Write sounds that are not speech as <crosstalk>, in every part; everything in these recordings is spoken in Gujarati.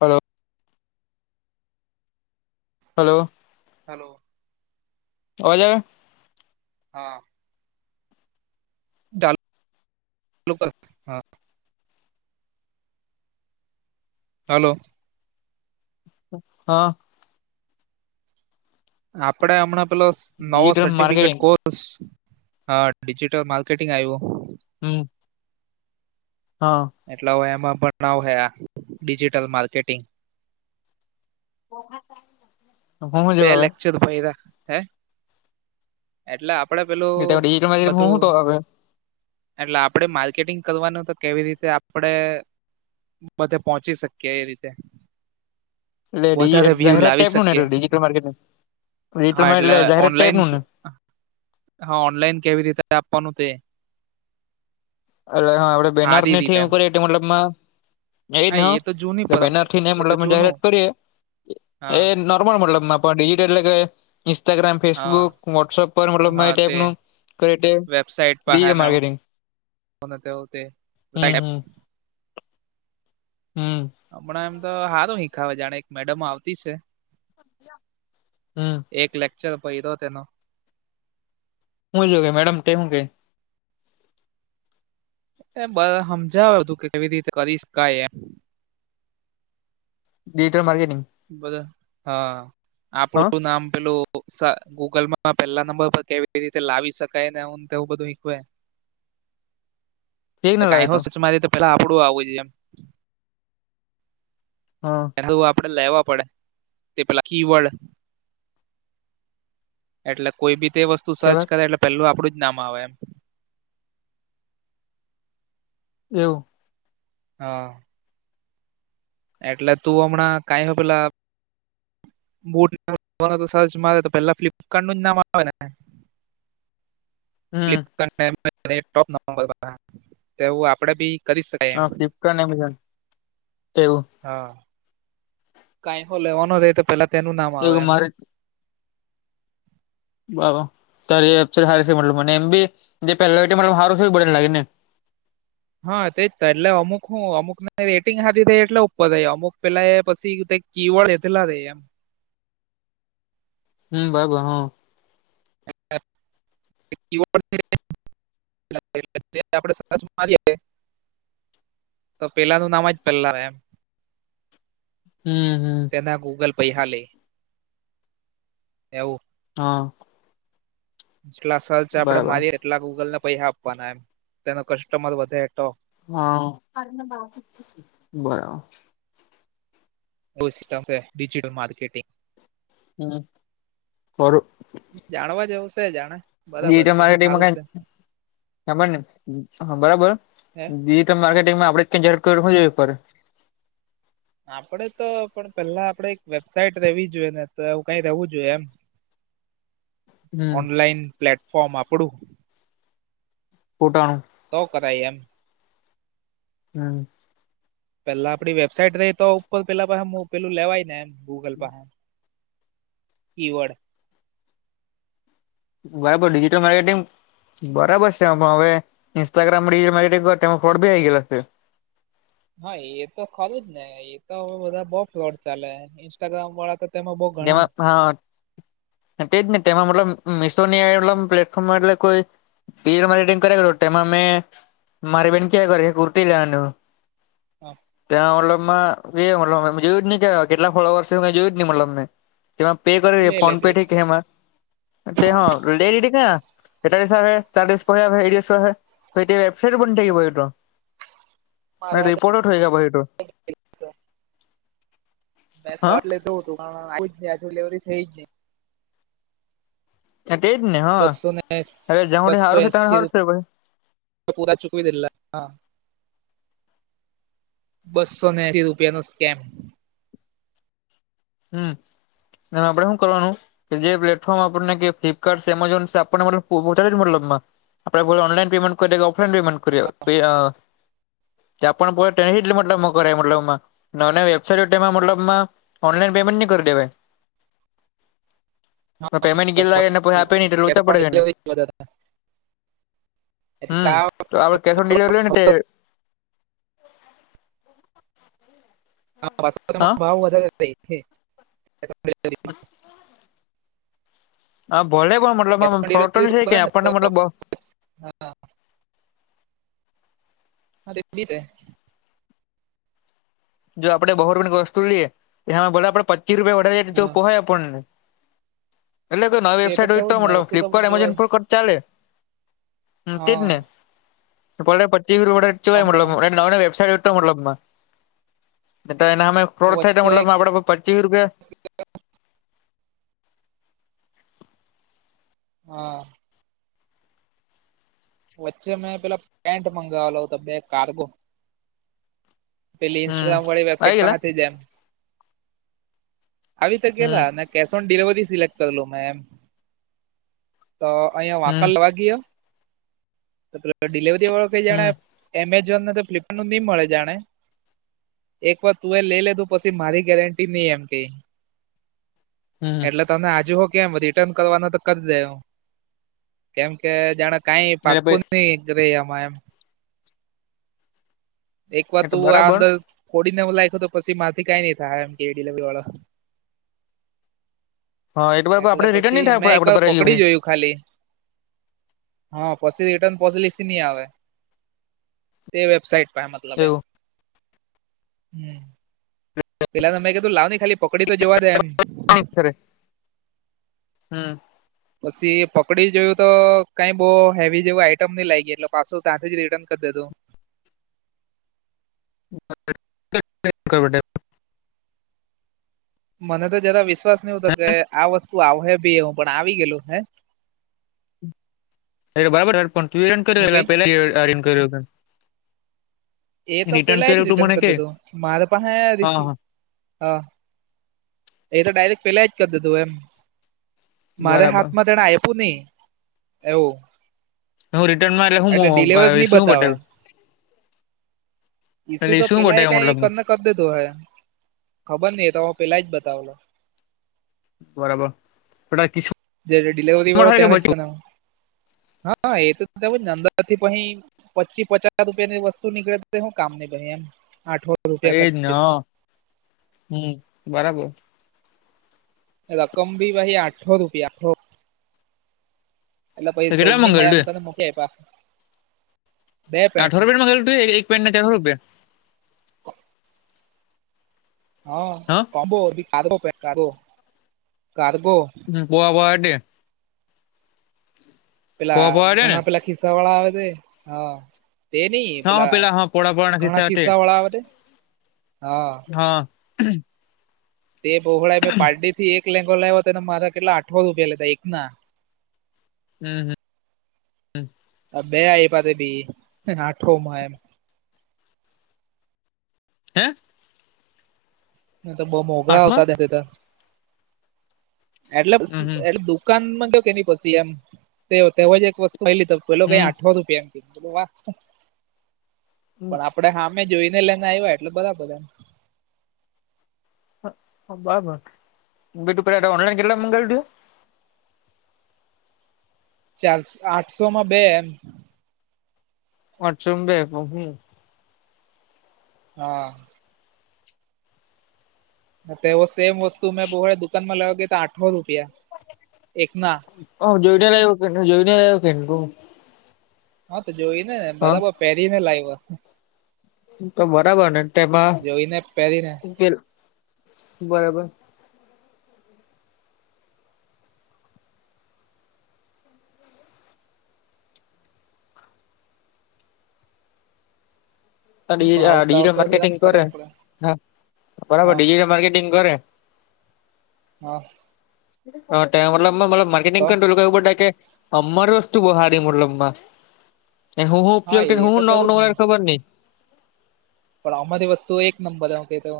હલો. હલો. હલો. હોજ. હા. <unintelligible> લ હા. હલો. હા. આપડે હમણાં પેલો નવો ડિજિટલ સર્ટિફિકેટ માર્કેટિંગ કોર્સ બસ હા ડિજિટલ માર્કેટિંગ આવ્યું. હમ. હા. એટલે હવે એમાં પણ હે ડિજિટલ માર્કેટિંગ બા. <inaudible> બે લક્ચર પાઈરા હે. એટલે આપડે પેલું ડિજિટલ માર્કેટિંગ હું હું તો બધું આવે એટલે આપડે માર્કેટિંગ કરવાનું તો કેવી રીતે આપડે બધે પહોંચી શકીએ એ રીતે, એટલે વધારે વ્યુ જાહેરાત લાવી ટાઈપનું શકીએ નેજિટલ માર્કેટિજટલ હા એટલે માર્ટલે જાહેરાત ઓનલાઈન ટાઈપનું ને. હા ઓનલાઈન કેવી રીતે આપવાનું તે. એ હા આપડે બેનર સારી ની રીતે થીમ એમ કરીએ મતલબમાં એ હા ન તો જૂની એ બેનર પરંપરા થી એ તો નેતલબ અ જૂનું જાહેરાત કરીએ. હા એ નોર્મલ મતલબ ડિજિટલ એટલે કે ઇન્સ્ટાગ્રામ હા ફેસબુક વોટસઅપ પરતલબાઈપ હા તે માર્કેટંગ. કોના તે હો તે, હમ હમ, હમણાં એમ તો સારું હિંખ આવે જાણે એક મેડમ આવતી છે. હમ. એક લેક્ચર ભી દો તેનો. હું જોગ મેડમ તે હું કેઈ? એ બધ સમજાવે તું કે કેવી રીતે કરીશકાય એમ. ડિજિટલ માર્કેટંગ- બધ હા હા આપડું નામ પેલું- ગૂગલપમાં પેલા નંબર પર કેવી રીતે લાવી શકાય નેવું બધું ખ- <inaudible> એક ના લાવે કઈ હો સચમારી તો પેલા આપડું આવું છે એમ- હા હું આપડે લેવા પડે તે પેલા કીબોર્ડ - એટલે કોઈ બી તે વસ્તુ સર્ચ કેવા કરે એટલે પેલું આપડું જ નામ આવે એમ- એવું હા- એટલે તું હમણાં કઈ હ પેલા- બૂટ સર્ચ મારે તો પેલા ફ્લિપકાર્ટ નું જ નામ આવે ને- હમ ફલપ લેપટોપ આપડે બી- કરી શકાય એમ હા ફ્લિપકાર્ટ એમેઝોન એવું- હા કઈ લેવાનો રે તો પેલા તેનું નામ આવે એવું એમ- મારે બ ત સારી છે મતલબ મને એમ બી જે પેલા સારું છે બને લાગે ને- હા તેજ થાય એટલે અમુક હું અમુક ને રેટિંગ હારી થઈ એટલે ઉપર થઈ અમુક પેલા એ પછીક- કવાળ એેલા રે એમ <unintelligible> હમ બારાબર <inaudible> આપે સરસ મારીએએ <unintelligible> તો પેલાનું નામ જ પલ્લા એમ- હમ હમ તેના ગૂગલ પૈહા લે એવું. હા. જેટલા સર્ચ આપડે બરાબર મારી એ એટલા ગૂગલને પૈસા આપવાના એમ તેનો કસ્ટમર વધે તો- હા બરાબર- બુશ સિસ્ટમ ડિજિટલ માર્કેટિંગ. હમ, ફરુ. જાણવા જેવું છે. જાણે બરાબર ડિજિટલ છે માર્કેટંગમાં સારું કાઇ છે સાભળ ને હ બરાબર હે ડિજિ માર્કેટીગ માં આપડે કેં હજાર કર- આપડે તો પણ પેલા આપડે એક વેબસાાઈટ રેવી જોઈએ ને તો એું કઈ રવું જોઈએ એમ. <inaudible> ઓનલાઈન પ્લેટફોર્મ આપડું- ફોટા નું- તો કરાઈ એમ- હમ પેલા આપડી વેબસાઈટ રઈ તો ઉપર પેલા હું પેલું લેવાય ને એમ- ગૂગલ પહન કીવર્ડ- ભાઈ ડિજિટલ માર્કેટિંગ- બરાબર છે. એ પણ હવે ઇન્સ્ટાગ્રામ રીલમાં ફોડ બી આઈ ગેશે- હા એ તો ખરું જ ને એ તો બધા બહ ફ્લોડ ચાલે ઇન્સ્ટાગ્રામ વાળા તો- તેમાં બહુ ઘણા- હા તે જ ને તેમાં મતલબ મિશો ની પ્લેટફોર્મમાં એટલે કોઈ- ડિજિટલ માર્કેટિંગ તેમાં મેં મારી બેન કેવા કરે છે. કુર્તી લેવાનું. ત્યાં મતલબ માં- એ મતલબ જોયું જ નહી કે કેટલા ફોલોવર્સ કે જોયું જ ન મતલ મે જેમાં પે કરી લે ફોન- લેતી કેમાં? <unintelligible> તો તે વેબસાઈટ બન થઈ હોય તો ભાઈ મારા રિપોર્ટટ થયાં પછી તો. હા <unintelligible> થઈ જ નહી. તે જ ને હા બસો ને હવે જ્યાં સુધી બસો સારું છે ત્યાં એસી સારું છે પછી પૂરા ચૂકવીને દેલા હા. બસો ને એંસી રૂપિયા નો સ્કેમ. હમ એ આપડે શું કરવાનું. કે જે પ્લેટફોર્મ આપણને કે ફ્લિપકાર્ટ એમેઝોન આપણને મતલબ પહોંચાડે છે મતલબમાં. આપડે લો ઓનલાઈન પેમેન્ટ કરી કે ઓફલાઇન પેમેન્ટ કરીએ ત્યાં પણ તે મતલબ કરે મતલબમાં વેબસાઇટ એમાં મતલબમાં ઓનલાઈન પેમેન્ટ ને કરી દેવાય. પર પેમેન્ટ ગેલ લાગે, પછી આપે નહી તો, લોચા પડે જાય ને. હમ તો આપડે કેશ ઓન ડિલિવર હોય ને હા ભાવ વધારે <unintelligible> આ ભલે પણ મતલબ ફરી નઈ કે આપણને મતલબ હા હા <unintelligible> જો આપણે બહો રૂપિયા ની વસ્તુ લઈએ તો એમાં ભલે આપડે પચી રૂપિયા વધીએ તો પોહાય આપડ ને. એટલે કોઈ તે વેબસાઈટ હોય તેવું તો જ ને મતલબ વસ્તુ તો ફિલપકાર્ટ એમેઝોન જોવાય પર કર ચાલે હ હા તેજને બલે પચીસ હમણાં રોડે <unintelligible> વેબસાઇટ મતલબ માં એટલે એને અમે ફોર્ડ થાય તો વચ્ચે મતલબ આપડે પચીસ રૂપિયા હા. વચ્ચે મેં પેલા પેન્ટ મંગાવેલો હતો બે કાર્ગો. પેલી હમ ઇન્સ્ટાગ્રામ વાળી આવી ગયેલા વેબસાાઈટ થઇ જાય એમ. આવી તો હમ ગેલા ને કેશ ઓન ડિલેવરી સિલેક્ટ કરેલુ મે એમ. તો અહિયાં હમ વાંકણ લવ ગીયો પ ડિલિવરી વાળો કઈ જાણ હમ એમેઝોન ને તો ફ્લિપકાર્ટ નું નહી મળે જાણે એક વાર તું એ લઈ લેધું પછી મારી ગેરંટી નહી એમ કે હમ એટલે તને આજુ હો કેમ રિટર્ન કરવાનો તો કરી દે હું, કેમ કે જાણે કઈ એટલે ભઈ પાકું નહી ર મામ <inaudible> એક વાર એ તો તું આ બરાબર અંદર કોડીને લાયક તો પછી માંથી કઈ નઈ થાય એમ કે ડિલવરી વાળો હા એ બરાબર એટલે આપડે રિટર્ન નહી પછી મેં થાય એક આપડે વાર ભરાઈ પકડી ગયું જોયું. ખાલી હા પછી રિટન પોછલસી નહી આવે. તે વેબસાઇટ મતલબ એમ, એવું હમ પેલા મેં કીધું લાવ ને ખાલી પકડી તો જોવા દે એમ. <inaudible> હમ પછી પકડી જોયું તો કઈ બહુ હેવી જેવું આઈટમ નહી લાગી, એટલે પાછું ત્યાંથી જ રિટર્ન કર દિધું. <unintelligible> મને તો જરા વિશ્વાસ નહતો કે આ વસ્તુ આવે ભી હું પણ આવી ગેલું હે. એ બરાબર હ પણ તું હેરન કર હું કઈ એલા પેલા આ રન કર્યો. એ તો પેલા જ રિટર્ન કર દેતો મારે પાહે રિસ હા હા હા એ તો ડાયરેક્ટ પેલા જ કર દિધું એમ. મારે બરાબર હાથમાં તેને આપ્યું નહી એવું. હું રિટર્નમાં એટલે શું ડિલિવર નહી બતાવે મંગાવીયું? ઈસુ એલી તો શું પેલા બટે એ કઈ મતલબ? કરીને કરી દેધું હય, ખબર નહ ત પેલા જ બતાવલો. બરાબર એ કસું જે ડિલવરી વાળો તેળે કરાઉ હા એ તો અંદરથી પહી. પચી પચાસ રૂપિયા ની વસ્તુ નીકળે તે હું કામ ની ગળી એમ. આઠો રૂપિયા એજ ખર્ચી ના હમ બરાબર, રકમ ભી ભાઈ આઠો રૂપિયા. એટલે તો પછી સોડ કેટલા નની મ મંગલ આમ તું તો મૂકી પા. અઠાર રૂપિયા માંગલ તું એક પેન્ટ ના ચાર રૂપિયા હા કોમ્બો કાર કારગો કારગો? હ બવા બ દે. પેલા પોવા પોવા દે ને ઘણા પેલા ખિસ્સા વાળા આવે તે હા. તે નહી હા હા પેલા હા પોળા પોળા ના ઘણા હટે ખિસ્સા વાળા તે, હા હમ તે બહોળા મેં પારડી થી એક લેંગો લાવ્યો હતોને મારા કેટલા આઠવા રૂપિયા લેતા એક ના? હમ હમ બે આઈપ્યા તે દી એ પાસે બી આઠો માં એમ. હે. તો બઉ મોંઘા આઠમાં આવતાતા <inaudible> એટલે હમ એટલે દુકાનમાં ક કે ન પછી એમ જ, એક વસ્તુ આલી દવ પેલો કઈ હમ આઠહો નું પેંટ સૈ મે કિધું વા હમ પણ આપણે હા મેં જોઈને લઈને આવ્યા એટલે બરાબર એમ. બરાબર બેટું પ ઓનલાઈન કેટલા મંગાવી તે? ચારસો આઠસો માં બે એમ. વછ બે હમ. હા તેવ સેમ વસ્તુ મેં બો દુકાનમાં લેવા ગયા તો, આઠો રૂપિયા એકના? હ જોઈને લ કે જોયઈને લ્યો કેન કો હા તો જોય ને હા બરાબર પહેરીને લાઈવા. તો બરાબર ને તેમાં પહેરીને ઉકેલ બરાબર. <unintelligible> ભાવતાવ ડીજીટલ તો જરાક માર્કેટીગ કરે કરવો પડે હા બરાબર હા ડીજીટલ માર્કેટિંગ કરે હા. <unintelligible> તો અમારી વસ્તુ બહારી મતલબમાં એ હું હું હા ઉપયોગ કરી એ તો હું થવું જ ને <unintelligible> ખબર નઈ પણ અમારી વસ્તુ એક નંબર એમ કેતો.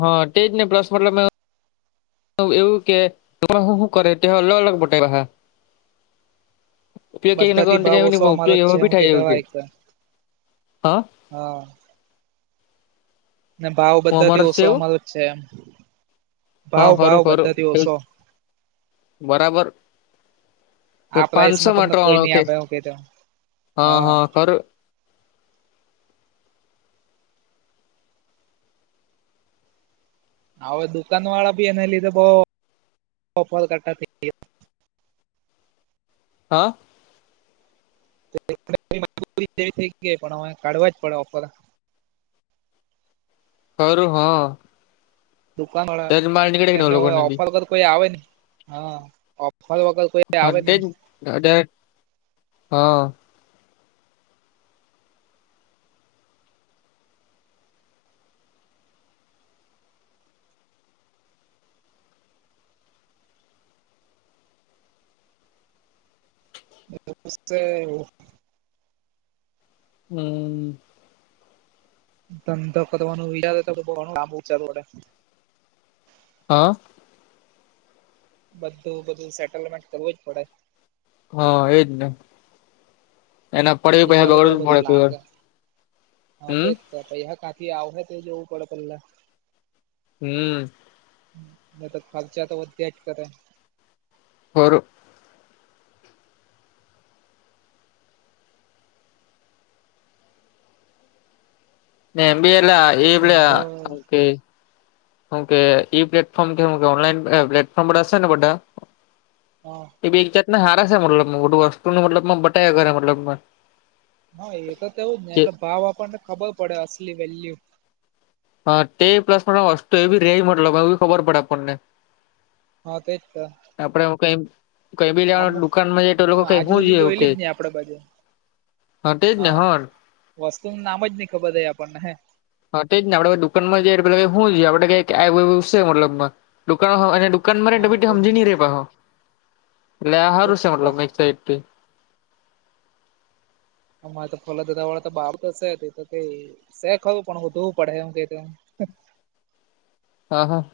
હા તે જ ને પ્લસ મતલબ એવું કે હું કરે તે અલગ અલગ બટાઈ હા. બધા થી ભાવ ઓછો અમારો જ છે એમ કેતા એક <unintelligible> હા. ને ભાવ હું બધા થી જ છે ઓશો એવું અમારો જ છે એમ. હા ભાવ ખરું ભાવ ખરું બધાથી એવું ઓશો. બરાબર આ પાંચસો પ્રઇસમાં માં તમને કોઈ ત્રણ નહી ઓકે આપે એવું કેતો, હા. હવે દુકાન વાળા ભી એને લીધે બહું કરતા. હા? <unintelligible> પણ કાઢવા જ પડે ઓફર. કરૂ હા. દુકાન વાળા તેજ માલ નીકળે કે તેમને લોકોને બી ઓફર વગર કોઈ આવે ને હા, ઓફર વગર કોઈ આવે નહી <unintelligible> <unintelligible> હમ્મ. ધંધો કરવાનું <unintelligible> તો આબુ ચાલુ પડે. હા? બધું બધું સેટલમેન્ટ કરવું જ પડે. હા, એજ ને. એના પડે <unintelligible> વિચારવું દોડવું બધું પડે લાંગ હમ્મ. <unintelligible> હા ખાથી આવે તે જવું પડે પહેલા. હમ. તો તો ખરચા તો ચેક કરે. ઓર. ઊભેલા એવાલા ધંધો અકે. હુકે ઈ પ્લેટફોર્મ કે ઓનલાઈન પ્લેટફોર્મ રેશે ને બધા. હા. એ બી એક જાતને હારા છે મતલબ મોટુું વસ્તુું મતલબમાં બટાયા કરે મતલબ હા એ તો તો એવું જ ને એટલે ભાવ આપણને ખબર પડે અસલી વેલ્યુ હા તે પ્લસ મસ્તો એ બી રેય મતલો એ ખબર પડે આપણને હા તે જ તા. આપડે હું કઈ કઈ બી લેવા દુકાનમાં જ તો લોકો હા કઈ આજ હું જ સુધી એવું કે જોયેલી ને આપડે બધે હા તે જ ને હર. વસ્તુ નુ નામ જ નહી ખબર રે આપણને હે. હા તેજ ને આપડે દુકાનમાં જે શું પેલો કે શુ લઈ આપડે કે મતલબ દુકાન <inaudible> કનરે હા ટબીટી તેજ સમજી ને નહી રેહો એટલે આ તેજ તો સારું છે મતલબ અરે તો ફોલા દાદા વાળા તો બા તો છે ક શેખરૂ પણ હું જોવુ પડે એવુ કિઘુ હા હા.